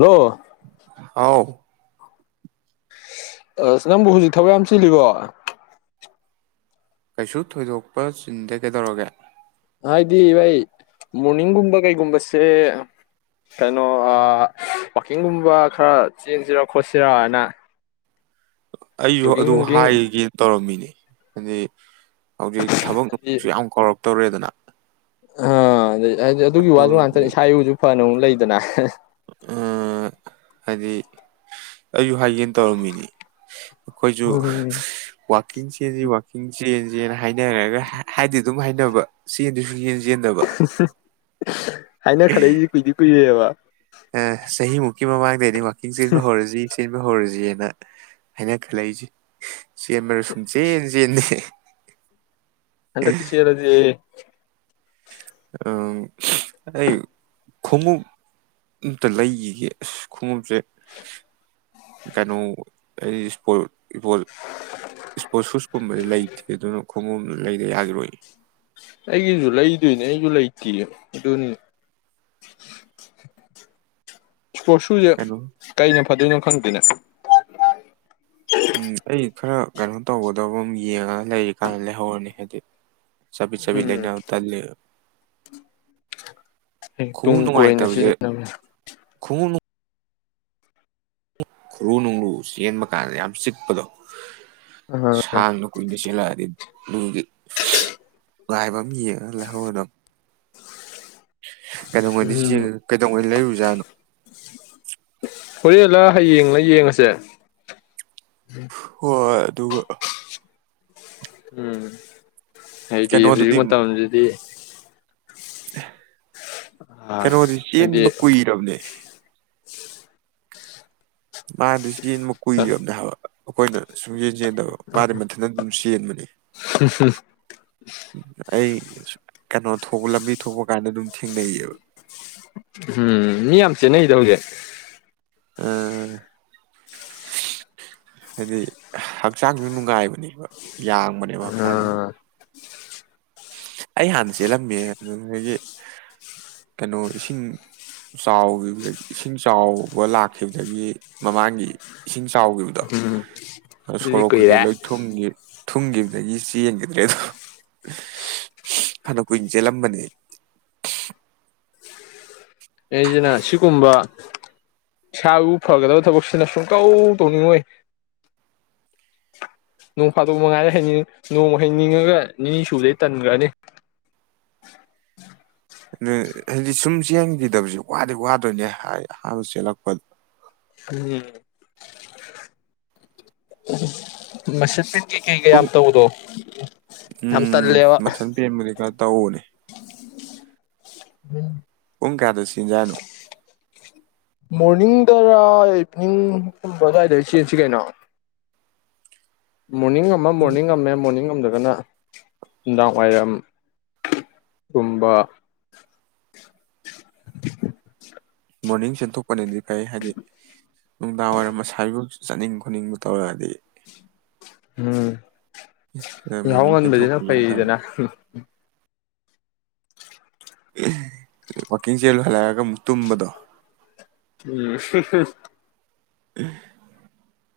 hello ꯍꯥꯎ ꯑꯁ ꯅꯪꯕꯨ ꯍꯧꯖꯤꯛ ꯊꯕꯛ ꯌꯥꯝ ꯆꯤꯜꯂꯤꯕꯣ ꯀꯩꯁꯨ ꯊꯣꯏꯗꯣꯛꯄ ꯆꯤꯟꯗꯦ ꯀꯩꯗꯧꯔꯒꯦ ꯍꯥꯏꯗꯤ ꯑꯩꯩ ꯃꯣꯔꯅꯤꯡꯒꯨꯝꯕ ꯀꯩꯒꯨꯝꯕꯁꯦ ꯀꯩꯅꯣ ꯋꯥꯛꯀꯤꯡꯒꯨꯝꯕ ꯈꯔ ꯆꯦꯟꯁꯤꯔ ꯈꯣꯠꯁꯤꯔꯥ ꯍꯥꯏꯅ ꯑꯩꯁꯨ ꯑꯗꯨ ꯍꯥꯏꯒꯦꯅ ꯇꯧꯔꯝꯃꯤꯅꯦ ꯍꯥꯏꯗꯤ ꯍꯧꯖꯤꯛ ꯊꯕꯛ ꯍꯥꯏꯗꯤ ꯌꯥꯝ ꯀꯧꯔꯛꯄ ꯇꯧꯔꯦꯗꯅ ꯑ ꯑꯗꯨ ꯑꯗꯨꯒꯤ ꯋꯥꯁꯨ ꯉꯥꯛꯇꯅꯤ ꯏꯁꯥ ꯏꯔꯨꯁꯨ ꯐꯅ ꯂꯩꯗꯅ ꯍꯥꯏꯗꯤ ꯑꯩꯁꯨ ꯍꯥꯏꯒꯦꯅ ꯇꯧꯔꯝꯃꯤꯅꯤ ꯑꯩꯈꯣꯏꯁꯨ ꯎꯝ ꯋꯥꯛꯀꯤꯡ ꯆꯦꯟꯁꯤ ꯋꯥꯛꯀꯤꯡ ꯆꯦꯟꯁꯤꯅ ꯍꯥꯏꯅꯔꯒ ꯍꯥꯏꯗꯤ ꯑꯗꯨꯝ ꯍꯥꯏꯅꯕ ꯆꯦꯟꯗꯤ ꯁꯨꯛ ꯆꯦꯟ ꯆꯦꯟꯗꯕ ꯍꯥꯏꯅꯈꯠꯂꯛꯏꯁꯤ ꯀꯨꯏꯗꯤ [unintelligible] ꯆꯍꯤ ꯃꯨꯀꯤ ꯃꯃꯥꯡꯗꯩ ꯋꯥꯀꯤꯡ ꯆꯦꯟꯕ ꯍꯧꯔꯁꯤ ꯆꯦꯟꯕ ꯍꯧꯔꯁꯤꯅ ꯍꯥꯏꯅ ꯈꯜꯂꯛꯏꯁꯦ ꯆꯦꯟꯕꯔ ꯁꯨꯡ ꯆꯦꯟ ꯆꯦꯟꯗꯦ ꯍꯟꯗꯛꯇꯤ ꯆꯦꯟꯂꯁꯤꯍꯦ ꯑꯩ ꯈꯣꯡꯎꯞ ꯑꯝꯇ ꯂꯩꯈꯤꯒꯦ ꯑꯁ ꯈꯣꯡꯎꯞꯁꯦ ꯀꯩꯅꯣ ꯑꯩ ꯏꯁꯄꯣꯔꯠ ꯏꯁ ꯏꯁꯄꯣꯔꯠ ꯁꯨꯁꯀꯨꯝꯕꯗꯤ ꯂꯩꯇꯦ ꯑꯗꯨꯅ ꯈꯣꯡꯎꯞꯗ ꯂꯩꯗ ꯌꯥꯈꯤꯔꯣꯏ ꯑꯩꯒꯤꯁꯨ ꯂꯩꯗꯣꯏꯅꯦ ꯑꯩꯁꯨ ꯂꯩꯇꯦ ꯑꯗꯨꯅꯤ ꯏꯁꯄꯣꯔꯠ ꯁꯨꯁꯦ ꯀꯩꯅꯣ ꯀꯩꯅ ꯐꯗꯣꯏꯅꯣ ꯈꯪꯗꯦꯅꯦ ꯎꯝ ꯑꯩ ꯈꯔ ꯀꯩꯅꯣ ꯇꯧꯒꯗꯕ ꯑꯃ ꯌꯦꯡꯉꯒ ꯂꯩꯔꯤ ꯀꯥꯟꯗ ꯂꯩꯍꯧꯔꯅꯤ ꯍꯟꯗꯛꯇꯤ ꯆꯕꯤ ꯆꯕꯤ ꯎꯝ ꯂꯩꯅ ꯇꯟꯂꯦꯕ ꯍꯌꯦꯡ ꯇꯨꯡ ꯈꯣꯡꯎꯞ ꯀꯣꯏꯅ ꯅꯨꯡꯉꯥꯏꯇꯕꯁꯦ ꯁꯤꯖꯤꯟꯅꯕ ꯈꯣꯡꯎꯞ ꯈꯨꯔꯨ ꯅꯨꯡꯂꯨ ꯆꯦꯟꯕ ꯀꯥꯟꯗ ꯌꯥꯝ ꯆꯤꯛꯄꯗꯣ ꯑ ꯁꯥꯡ ꯂ ꯀꯣꯏꯗ ꯁꯤꯂꯛꯑꯗꯤ ꯑꯗꯨꯝꯒꯤ ꯉꯉꯥꯏꯕ ꯑꯃ ꯌꯦꯡꯉꯒ ꯂꯩꯍꯧꯔꯗꯕ ꯀꯩꯗꯧꯉꯩꯗꯤ ꯎꯝ ꯌꯦꯉ ꯀꯩꯗꯧꯉꯩ ꯂꯩꯔꯨꯖꯥꯠꯅꯣ ꯍꯣꯔꯦꯟꯂ ꯍꯌꯦꯡꯅ ꯌꯦꯡꯉꯁꯦ ꯍꯣꯏꯣꯏ ꯑꯗꯨꯒ ꯎꯝ ꯍꯥꯏꯗꯤ ꯍꯧꯖꯤꯛ ꯀꯩꯅꯣꯗꯨꯗꯤ ꯃꯇꯝꯁꯤꯗꯤ [inaudible] ꯑꯥ ꯀꯩꯅꯣꯗꯤ ꯍꯥꯏꯗꯤ ꯆꯦꯟꯕ ꯀꯨꯏꯔꯕꯅꯦ ꯃꯥꯗꯤ ꯌꯦꯟ ꯑꯃ ꯀꯨꯏꯔꯝꯅꯦ ꯍꯥꯏꯕ ꯑꯩꯈꯣꯏꯅ ꯁꯨꯝ ꯌꯦꯡ ꯦꯗꯦ ꯃꯊ ꯑꯗꯨꯝ ꯆꯦꯟꯕꯅꯤ ꯁ ꯍ ꯑꯩ ꯀꯩꯅꯣ ꯊꯣꯛꯄ ꯂꯝꯕꯤ ꯊꯣꯛꯄ ꯀꯥꯟꯗ ꯑꯗꯨꯝ ꯊꯦꯡꯅꯩꯌꯦꯕ ꯎꯝ ꯃꯤ ꯌꯥꯝꯝ ꯆꯦꯟꯅꯩꯗ ꯍꯧꯒꯦ ꯎ ꯍꯥꯏꯗꯤ ꯍꯛꯆꯥꯡꯁꯨ ꯅꯨꯡꯉꯥꯏꯕꯅꯦꯕ ꯌꯥꯡꯕꯅꯦꯕ ꯍꯛꯆꯥꯡꯁꯨꯦ ꯑꯥ ꯑꯩ ꯍꯥꯟꯅ ꯆꯦꯜꯂꯝꯃꯦ ꯑꯗꯨꯗꯒꯤ ꯀꯩꯅꯣ ꯏꯁꯤꯡ ꯆꯥꯎꯈꯤꯕꯗꯒꯤ ꯏꯁꯤꯡ ꯆꯥꯎꯕ ꯂꯥꯛꯈꯤꯕꯗꯒꯤ ꯃꯃꯥꯡꯒꯤ ꯏꯁꯤꯡ ꯆꯥꯎꯈꯤꯕꯗꯣ ꯎꯝ ꯑ ꯑꯗꯨꯗꯤ ꯁꯣꯔꯣꯛ ꯀꯩꯀꯩ ꯀꯨꯏꯔꯦ ꯂꯣꯏ ꯊꯨꯝꯒꯤ ꯊꯨꯡꯈꯤꯕꯗꯒꯤ ꯆ ꯌꯦꯡꯈꯤꯗ꯭ꯔꯦ ꯑꯗꯣ ꯐꯅ ꯀꯨꯏꯅ ꯆꯦꯜꯂꯝꯕꯅꯦ ꯑꯩꯁꯤꯅ ꯁꯤꯒꯨꯝꯕ ꯏꯁꯥꯕꯨ ꯐꯒꯗꯕ ꯊꯕꯛꯁꯤꯅ ꯁꯨꯡꯀꯧ ꯇꯧꯅꯤꯡꯉꯣꯏ ꯅꯣꯡ ꯐꯥꯗꯣꯛ ꯃꯉꯥꯏꯗ ꯍꯅꯤꯡ ꯅꯣꯡꯃ ꯍꯩꯅꯤꯡꯉꯒ ꯅꯤꯅꯤ ꯁꯨꯗꯩ ꯇꯟꯈ꯭ꯔꯅꯤ ꯑꯗꯨ ꯍꯥꯏꯗꯤ ꯁꯨꯝ ꯆꯦꯟꯈꯤꯗꯕꯁꯤ ꯋꯥꯗꯤ ꯋꯥꯗꯣꯏꯅꯦ ꯑꯍꯥꯟꯕ ꯆꯦꯜꯂꯛꯄꯗ ꯎꯝ ꯃ ꯀꯩ ꯀ ꯄꯨꯡ ꯌꯥꯝ ꯇ ꯎꯗꯣ ꯌꯥꯝ ꯇꯂꯦ ꯇꯎꯅꯤ ꯎꯝ ꯄꯨꯡ ꯀꯌꯥꯗ ꯁꯤꯟꯖꯥꯅꯨ ꯃꯣꯔꯅꯤꯡꯗꯔ ꯏꯚꯤꯅꯤꯡꯒꯨꯝꯕ ꯑꯗꯨꯋꯥꯏꯗ ꯆꯦꯟꯁꯤ ꯀꯩꯅꯣ ꯃꯣꯔꯅꯤꯡ ꯑꯃ ꯃꯣꯔꯅꯤꯡ ꯑꯃ ꯃꯣꯔꯅꯤꯡ ꯁꯝꯗꯒꯅ ꯅꯨꯡꯗꯥꯡ ꯋꯥꯏꯔꯝ ꯒꯨꯝꯕ [inaudible] ꯃꯣꯔꯅꯤꯡ ꯆꯦꯟꯊꯣꯛꯄꯅꯗꯤ ꯐꯩ ꯍꯥꯏꯗꯤ ꯅꯨꯡꯗꯥꯡ ꯋꯥꯏꯔꯝ ꯃꯁꯥꯐ ꯆꯠꯅꯤꯡ ꯈꯣꯠꯅꯤꯡꯕ ꯇꯧꯔꯛꯑꯗꯤ ꯎꯝ ꯌꯥꯍꯥꯎ ꯃꯣꯔꯅꯤꯡ ꯉꯟꯕꯕꯁꯤꯅ ꯆꯦꯟꯊꯣꯛꯈꯤꯕꯅ ꯐꯩ ꯐꯩꯗꯅ ꯋꯥꯛꯀꯤꯡ ꯆꯦꯜ ꯂꯣꯏꯍꯜꯂꯛꯑꯒ ꯑꯃꯨꯛ ꯇꯨꯝꯕꯗꯣ ꯎꯝ [inaudible]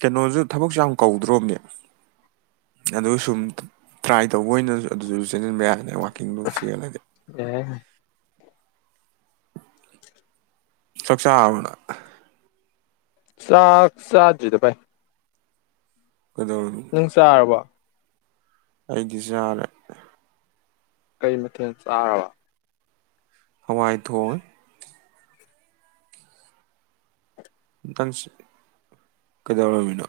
ꯀꯩꯅꯣꯁꯨ ꯊꯕꯛꯁꯨ ꯌꯥꯝ ꯀꯧꯗ꯭ꯔꯣꯕꯅꯦ ꯑꯗꯨ ꯁꯨꯝ ꯇ꯭ꯔꯥꯏ ꯇꯧꯕ ꯑꯣꯏꯅ ꯑꯗꯨꯗꯁꯨ ꯆꯦꯂꯕ ꯌꯥꯗꯅ ꯑꯩ ꯋꯥꯅꯤ ꯀꯗꯨꯁꯔꯤꯌꯥꯗ ꯑꯦ ꯆꯆꯥꯕꯅ ꯁꯥ ꯁꯥꯖ ꯗ ꯄꯥꯏ ꯅꯨꯡ ꯆꯥꯔꯕꯣ ꯑꯩꯗꯤꯁꯨꯔꯦ ꯀꯩ ꯃꯊꯦꯜ ꯆꯥꯔꯕ ꯍꯋꯥꯏ ꯊꯣꯡ ꯇꯪ ꯀꯩꯗꯧꯔꯔꯕꯃꯤꯅꯣ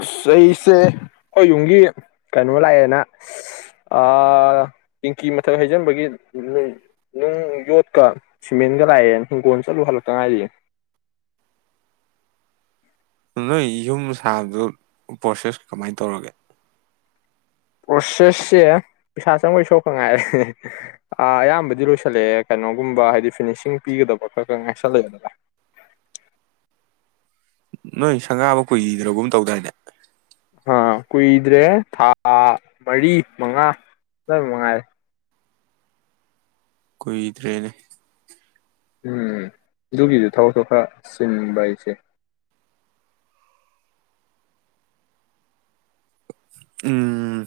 ꯑꯁ ꯆꯩꯁꯦ ꯑꯩꯈꯣꯏ ꯌꯨꯝꯒꯤ ꯀꯩꯅꯣ ꯂꯥꯛꯑꯦꯅ ꯇꯤꯡꯀꯤ ꯃꯊꯛ ꯍꯩꯖꯤꯟꯕꯒꯤ ꯅꯨꯡ ꯌꯣꯠꯀ ꯁꯤꯃꯦꯟꯒ ꯂꯥꯛꯑꯦ ꯍꯤꯡꯒꯣꯜ ꯆꯠꯂꯨ ꯍꯜꯂꯛꯇ ꯉꯥꯏꯔꯤ ꯅꯣꯏ ꯌꯨꯝ ꯁꯥꯕꯗꯨ ꯄ꯭ꯔꯣꯁꯦꯁ ꯀꯃꯥꯏꯅ ꯇꯧꯔꯒꯦ ꯄ꯭ꯔꯣꯁꯦꯁꯁꯦ ꯄꯩꯁꯥ ꯆꯪꯕꯩ ꯁꯣꯛꯈ ꯉꯥꯏꯔꯦ ꯑꯌꯥꯝꯕꯗꯤ ꯂꯣꯏꯁꯜꯂꯛꯑꯦ ꯀꯩꯅꯣꯒꯨꯝꯕ ꯍꯥꯏꯗꯤ ꯐꯤꯅꯤꯁꯤꯡ ꯄꯤꯒꯗꯕ ꯈꯔ ꯈꯔ ꯉꯥꯏꯁꯜꯂꯛꯑꯦꯗꯅ ꯅꯣꯏ ꯁꯪꯒꯥꯕ ꯀꯨꯏꯗ꯭ꯔꯒꯨꯝ ꯇꯧꯗꯥꯏꯗ ꯑꯥ ꯀꯨꯏꯗ꯭ꯔꯦ ꯊꯥ ꯃꯔꯤ ꯃꯉꯥ ꯃꯉꯥꯏꯔꯦ ꯀꯨꯏꯗ꯭ꯔꯦꯅꯦ ꯎꯝ ꯑꯗꯨꯒꯤꯁꯨ ꯊꯕꯛ ꯊ ꯈ ꯆꯟꯕ ꯑꯩꯁꯦ ꯎꯝ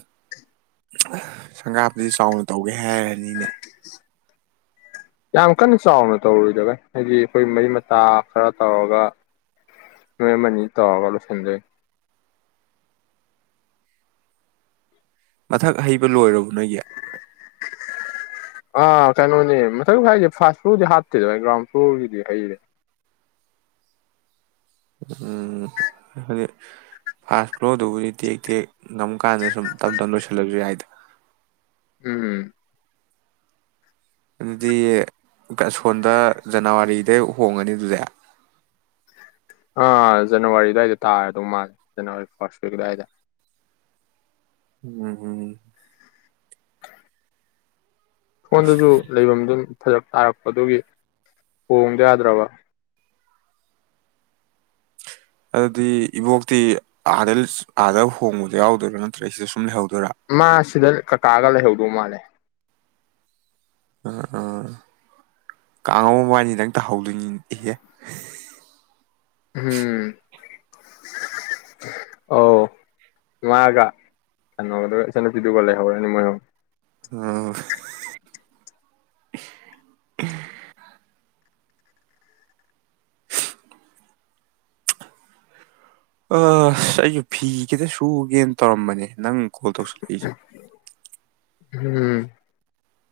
ꯁꯪꯒꯥꯞꯇꯗꯤ ꯆꯥꯎꯅ ꯇꯧꯒꯦ ꯍꯥꯏꯔꯅꯤꯅꯦ ꯌꯥꯝ ꯀꯟꯅ ꯆꯥꯎꯅ ꯇꯧꯔꯨꯏꯗꯒ ꯍꯥꯏꯗꯤ ꯑꯩꯈꯣꯏ ꯃꯔꯤ ꯃꯇꯥ ꯈꯔ ꯇꯧꯔꯒ ꯅꯣꯏ ꯑꯃꯅꯤ ꯑꯅꯤ ꯇꯧꯔꯒ ꯂꯣꯏꯁꯤꯟꯖꯩ ꯃꯊꯛ ꯍꯩꯕ ꯂꯣꯏꯔꯕ ꯅꯒꯤ ꯑꯥ ꯀꯩꯅꯣꯅꯦ ꯃꯊꯪ ꯍꯥꯏꯁꯦ ꯐꯥꯁ ꯐ꯭ꯂꯣꯔꯗꯤ ꯍꯥꯞꯇꯦꯗ ꯒ꯭ꯔꯥꯎꯟ ꯐ꯭ꯂꯣꯔꯒꯤꯗꯤ ꯍꯩꯔꯦ ꯎꯝ ꯍꯥꯏꯗꯤ ꯐꯥꯔꯁ ꯐ꯭ꯂꯣꯔꯗꯨꯕꯨꯗꯤ ꯇꯦꯛ ꯇꯦꯛ ꯉꯝ ꯀꯥꯟꯗ ꯁꯨꯝ ꯇꯞ ꯇꯞꯅ ꯂꯣꯏꯁꯤꯜꯂꯁꯨ ꯌꯥꯏ ꯎꯝ ꯑꯗꯨꯗꯤ ꯁꯣꯟꯝꯗ ꯖꯅꯋꯥꯔꯤꯗꯩ ꯍꯣꯡꯉꯅꯤ ꯑꯗꯨꯗꯤ ꯑꯥ ꯖꯅꯋꯥꯔꯤ ꯑꯗꯨꯋꯥꯏꯗ ꯇꯥꯔꯗꯧ ꯃꯥꯜꯂꯦ ꯖꯅꯋꯥꯔꯤ ꯐꯥꯔꯁꯠ ꯋꯤꯛ ꯑꯗꯨꯋꯥꯏꯗ ꯎꯝ ꯎꯝ ꯐꯣꯟꯗꯨꯁꯨ ꯂꯩꯐꯝ ꯑꯗꯨꯝ ꯐꯖꯛ ꯇꯥꯔꯛꯄꯗꯨꯒꯤ ꯍꯣꯡꯗ ꯌꯥꯗ꯭ꯔꯕ ꯑꯗꯨꯗꯤ ꯏꯕꯣꯛꯇꯤ ꯑꯥꯗ ꯑꯥꯗ ꯍꯣꯡꯕꯗꯣ ꯌꯥꯎꯗꯣꯏꯔꯥ ꯅꯠꯇ꯭ꯔꯦ ꯁꯤꯗ ꯁꯨꯝ ꯂꯩꯍꯧꯗ ꯃꯥꯁꯤꯗ ꯀ ꯀꯥꯒꯂ ꯍꯎꯗ ꯃꯥꯅꯦꯦ ꯑꯝ ꯎꯥ ꯀꯥꯡꯉꯕꯕꯥꯅꯤ ꯅꯪ ꯇꯥꯍꯧꯗꯣꯏꯅꯤ ꯏꯍꯦ ꯎꯝ ꯑꯧ ꯃꯥꯒ ꯀꯩꯅꯣꯒꯗ ꯏꯆꯟꯅꯨꯄꯤꯗꯨꯒ ꯂꯩꯍꯧꯔꯅꯤ ꯃꯣꯏꯔꯣ ꯑꯣ ꯑꯁ ꯑꯩꯁꯨ ꯐꯤ ꯈꯤꯇ ꯁꯨꯒꯦꯅ ꯇꯧꯔꯝꯕꯅꯦ ꯅꯪ ꯀꯣꯜ ꯇꯧꯁꯤꯜꯂꯛꯏꯁꯦ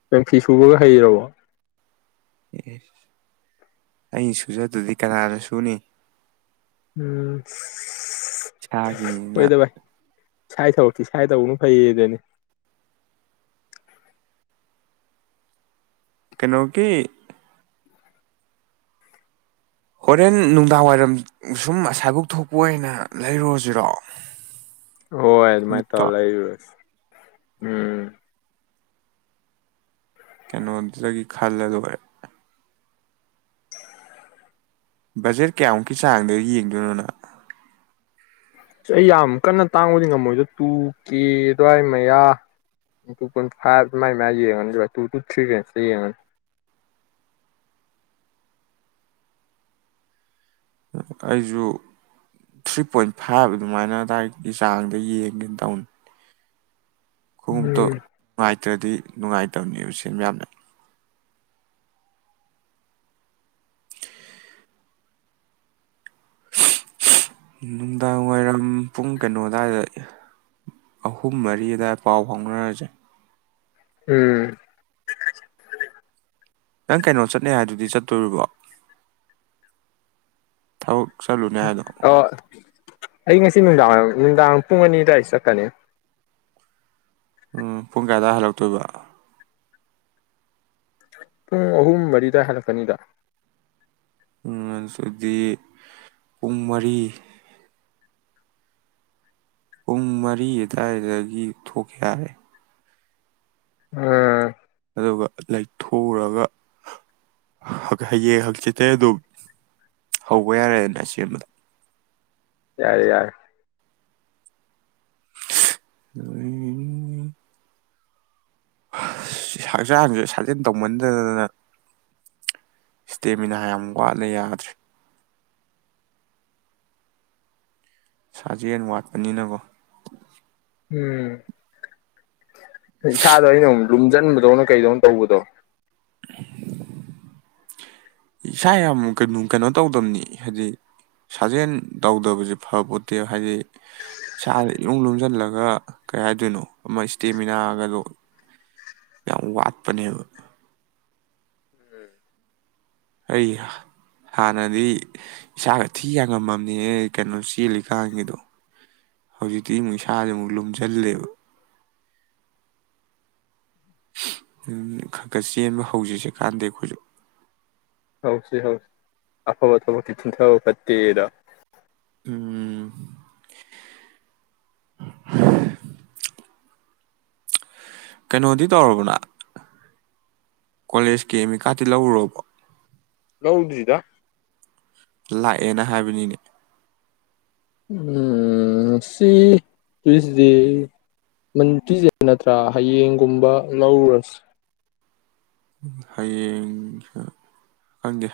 ꯀꯪ ꯐꯤ ꯁꯨꯕꯒ ꯍꯩꯔꯕꯔꯕ ꯑꯦꯁ ꯑꯩ ꯁꯨꯖꯗꯗꯤ ꯀꯅꯥꯅ ꯁꯨꯅꯤ ꯎꯝ ꯁꯥꯒꯤꯅ ꯁꯥꯏ ꯊꯧꯛꯁꯤ ꯁꯥꯏ ꯇꯧꯕꯅ ꯐꯩꯌꯦꯗꯅꯤ ꯇꯩꯅꯣꯀꯤ ꯍꯣꯔꯦꯟ ꯅꯨꯡꯗꯥꯡ ꯋꯥꯏꯔꯝ ꯁꯨꯝ ꯑꯁꯥꯏꯕꯛ ꯊꯣꯛꯄ ꯑꯣꯏꯅ ꯂꯩꯔꯨꯔꯁꯤꯔꯣ ꯍꯗ ꯃꯥꯥꯏ ꯇꯧ ꯈꯣꯡꯎꯞꯇꯣ ꯂꯩꯥꯏꯁ ꯎꯝ ꯀꯩꯅꯣ ꯑꯗꯨꯗ ꯈꯔꯂ ꯑꯗꯨꯔꯦ ꯕꯖꯦꯠ ꯀꯌꯥꯃꯨꯛꯀꯤ ꯆꯥꯡꯗꯣ ꯌꯦꯡꯗꯣꯏꯅꯣꯅ ꯁꯤ ꯑꯩ ꯌꯥꯝ ꯀꯟꯅ ꯇꯥꯡꯕꯗꯤ ꯉꯝꯃꯣꯏꯗ ꯇꯨ ꯀꯦ ꯑꯗꯨꯋꯥꯏ ꯃꯌꯥ ꯇꯨ ꯄꯣꯏꯟ ꯐꯥꯏꯚ ꯑꯗꯨꯃꯥꯏ ꯃꯌꯥ ꯌꯦꯡꯉꯅꯤ ꯑꯗꯨꯒ ꯇꯨ ꯇꯨ ꯊ꯭ꯔꯤ ꯔꯦꯟꯖꯇ ꯌꯦꯡꯉꯅꯤ ꯑꯩꯁꯨ ꯊ꯭ꯔꯤ ꯄꯣꯏꯟ ꯐꯥꯏꯚ ꯑꯗꯨꯃꯥꯏꯅ ꯑꯗꯨꯋꯥꯏꯒꯤ ꯆꯥꯡꯗ ꯌꯦꯡꯒꯦꯅ ꯇꯧꯅꯤ ꯈꯣꯡꯎꯞꯇꯣ ꯎꯝ ꯅꯨꯡꯉꯥꯏꯇ꯭ꯔꯗꯤ ꯅꯨꯡꯉꯥꯏꯇꯕꯅꯦꯕ ꯁꯤ ꯃꯌꯥꯝꯅ ꯅꯨꯡꯗꯥꯡ ꯋꯥꯏꯔꯝ ꯄꯨꯡ ꯀꯩꯅꯣ ꯑꯗꯨꯋꯥꯏꯗ ꯑꯍꯨꯝ ꯃꯔꯤ ꯑꯗꯨꯋꯥꯏ ꯄꯥꯎ ꯐꯥꯎꯅꯔꯁꯦ ꯎꯝ ꯅꯪ ꯀꯩꯅꯣ ꯆꯠꯅꯦ ꯍꯥꯏꯗꯨꯗꯤ ꯆꯠꯇꯣꯔꯤꯕꯣ ꯊꯕꯛ ꯆꯠꯂꯨ ꯑꯣ ꯑꯩ ꯉ ꯁꯤ ꯅꯨꯡꯗꯥꯡ ꯅꯨꯡꯗꯥꯡ ꯄꯨꯡ ꯑꯅꯤ ꯑꯗꯨꯋꯥꯏꯗ ꯆꯠꯀꯅꯤ ꯎꯝ ꯄꯨꯡ ꯀꯥꯏꯗꯋꯥꯏ ꯍꯜꯂꯛꯇꯣꯏꯕ ꯄꯨꯡ ꯑꯍꯨꯝ ꯋꯥꯔꯤꯗ ꯍꯅ ꯐꯅꯤꯗ ꯑꯗꯨꯗꯤ ꯄꯨꯡ ꯃꯔꯤ ꯄꯨꯡ ꯃꯔꯤ ꯑꯗꯨꯋꯥꯏꯗꯒꯤ ꯊꯣꯛꯀꯦ ꯍꯥꯏꯔꯦ ꯎꯝ ꯑꯗꯨꯒ ꯂꯩꯊꯨꯔꯒ ꯍꯌꯦꯡ ꯍꯛꯆꯤꯆꯩ ꯑꯗꯨ ꯍꯧꯕ ꯌꯥꯔꯦꯅ ꯑꯁꯦꯟꯕꯗ ꯌꯥꯔꯦ ꯌꯥꯔ ꯑ ꯍꯛꯆꯥꯡꯁꯦ ꯁꯥꯖꯦꯜ ꯇꯧꯃꯟꯗꯗꯅ ꯏꯁꯇꯦꯃꯤꯅꯥ ꯌꯥꯝ ꯋꯥꯠꯅ ꯌꯥꯗ꯭ꯔꯦ ꯁꯥꯖꯦꯟ ꯋꯥꯠꯄꯅꯤꯅꯀꯣ ꯎꯝ ꯏꯁꯥꯗꯣ ꯑꯩꯅ ꯑꯃꯨꯛ ꯂꯨꯝꯁꯤꯟꯕꯗꯧꯅ ꯀꯩꯗꯧꯅ ꯇꯧꯕꯗꯣ ꯏꯁꯥ ꯌꯥꯝ ꯀ ꯀꯩꯅꯣ ꯇꯧꯗꯝꯕꯅꯤ ꯍꯥꯏꯗꯤ ꯁꯥꯖꯦꯜ ꯇꯧꯗꯕꯁꯦ ꯐꯕ ꯄꯣꯠꯇꯦꯕ ꯍꯥꯏꯗꯤ ꯏꯁꯥꯗ ꯏꯃꯨꯡ ꯂꯣꯝꯁꯤꯜꯂꯒ ꯀꯩ ꯍꯥꯏꯗꯣꯏꯅꯣ ꯑꯃ ꯏꯁꯇꯦꯃꯤꯅꯥꯒꯗꯣ ꯌꯥꯝ ꯋꯥꯠꯄꯅꯦꯕ ꯑꯩ ꯍꯥꯟꯅꯗꯤ ꯏꯁꯥꯒ ꯊꯤ ꯌꯥꯝꯉꯝꯃꯝꯅꯦ ꯀꯩꯅꯣ ꯆꯦꯜꯂꯤꯀꯥꯟꯒꯤꯗꯣ ꯍꯧꯖꯤꯛꯇꯤ ꯑꯃꯨꯛ ꯏꯁꯥꯁꯦ ꯑꯃꯨꯛ ꯂꯨꯝꯁꯤꯜꯂꯦꯕ ꯈꯔ ꯈꯔ ꯆꯦꯟꯕ ꯍꯧꯖꯁ ꯀꯥꯟꯗ ꯑꯩꯈꯣꯏꯁꯨ ꯍꯧꯁꯤ ꯍꯧꯁꯤ ꯑꯐꯕ ꯊꯕꯛꯇꯤ ꯊꯤꯟꯊꯕ ꯐꯠꯇꯦꯗ ꯎꯝ ꯀꯩꯅꯣꯗꯤ ꯇꯧꯔꯕꯅ ꯀꯣꯂꯦꯖꯀꯤ ꯑꯦꯃꯤꯀꯥꯇꯤ ꯂꯧꯔꯔꯕ ꯂ ꯎꯗꯗꯗ ꯂꯥꯛꯑꯦꯅ ꯍꯥꯏꯕꯅꯤꯅꯦ ꯎ ꯁꯤ ꯇꯨꯁꯗꯦ ꯇ꯭ꯁꯗꯦ ꯅꯠꯇ꯭ꯔꯥ ꯍꯌꯦꯡꯒꯨꯝꯕ ꯂꯧꯔꯨꯔꯁꯤ ꯍꯌꯦꯡꯁꯨ ꯈꯪꯗꯤꯦ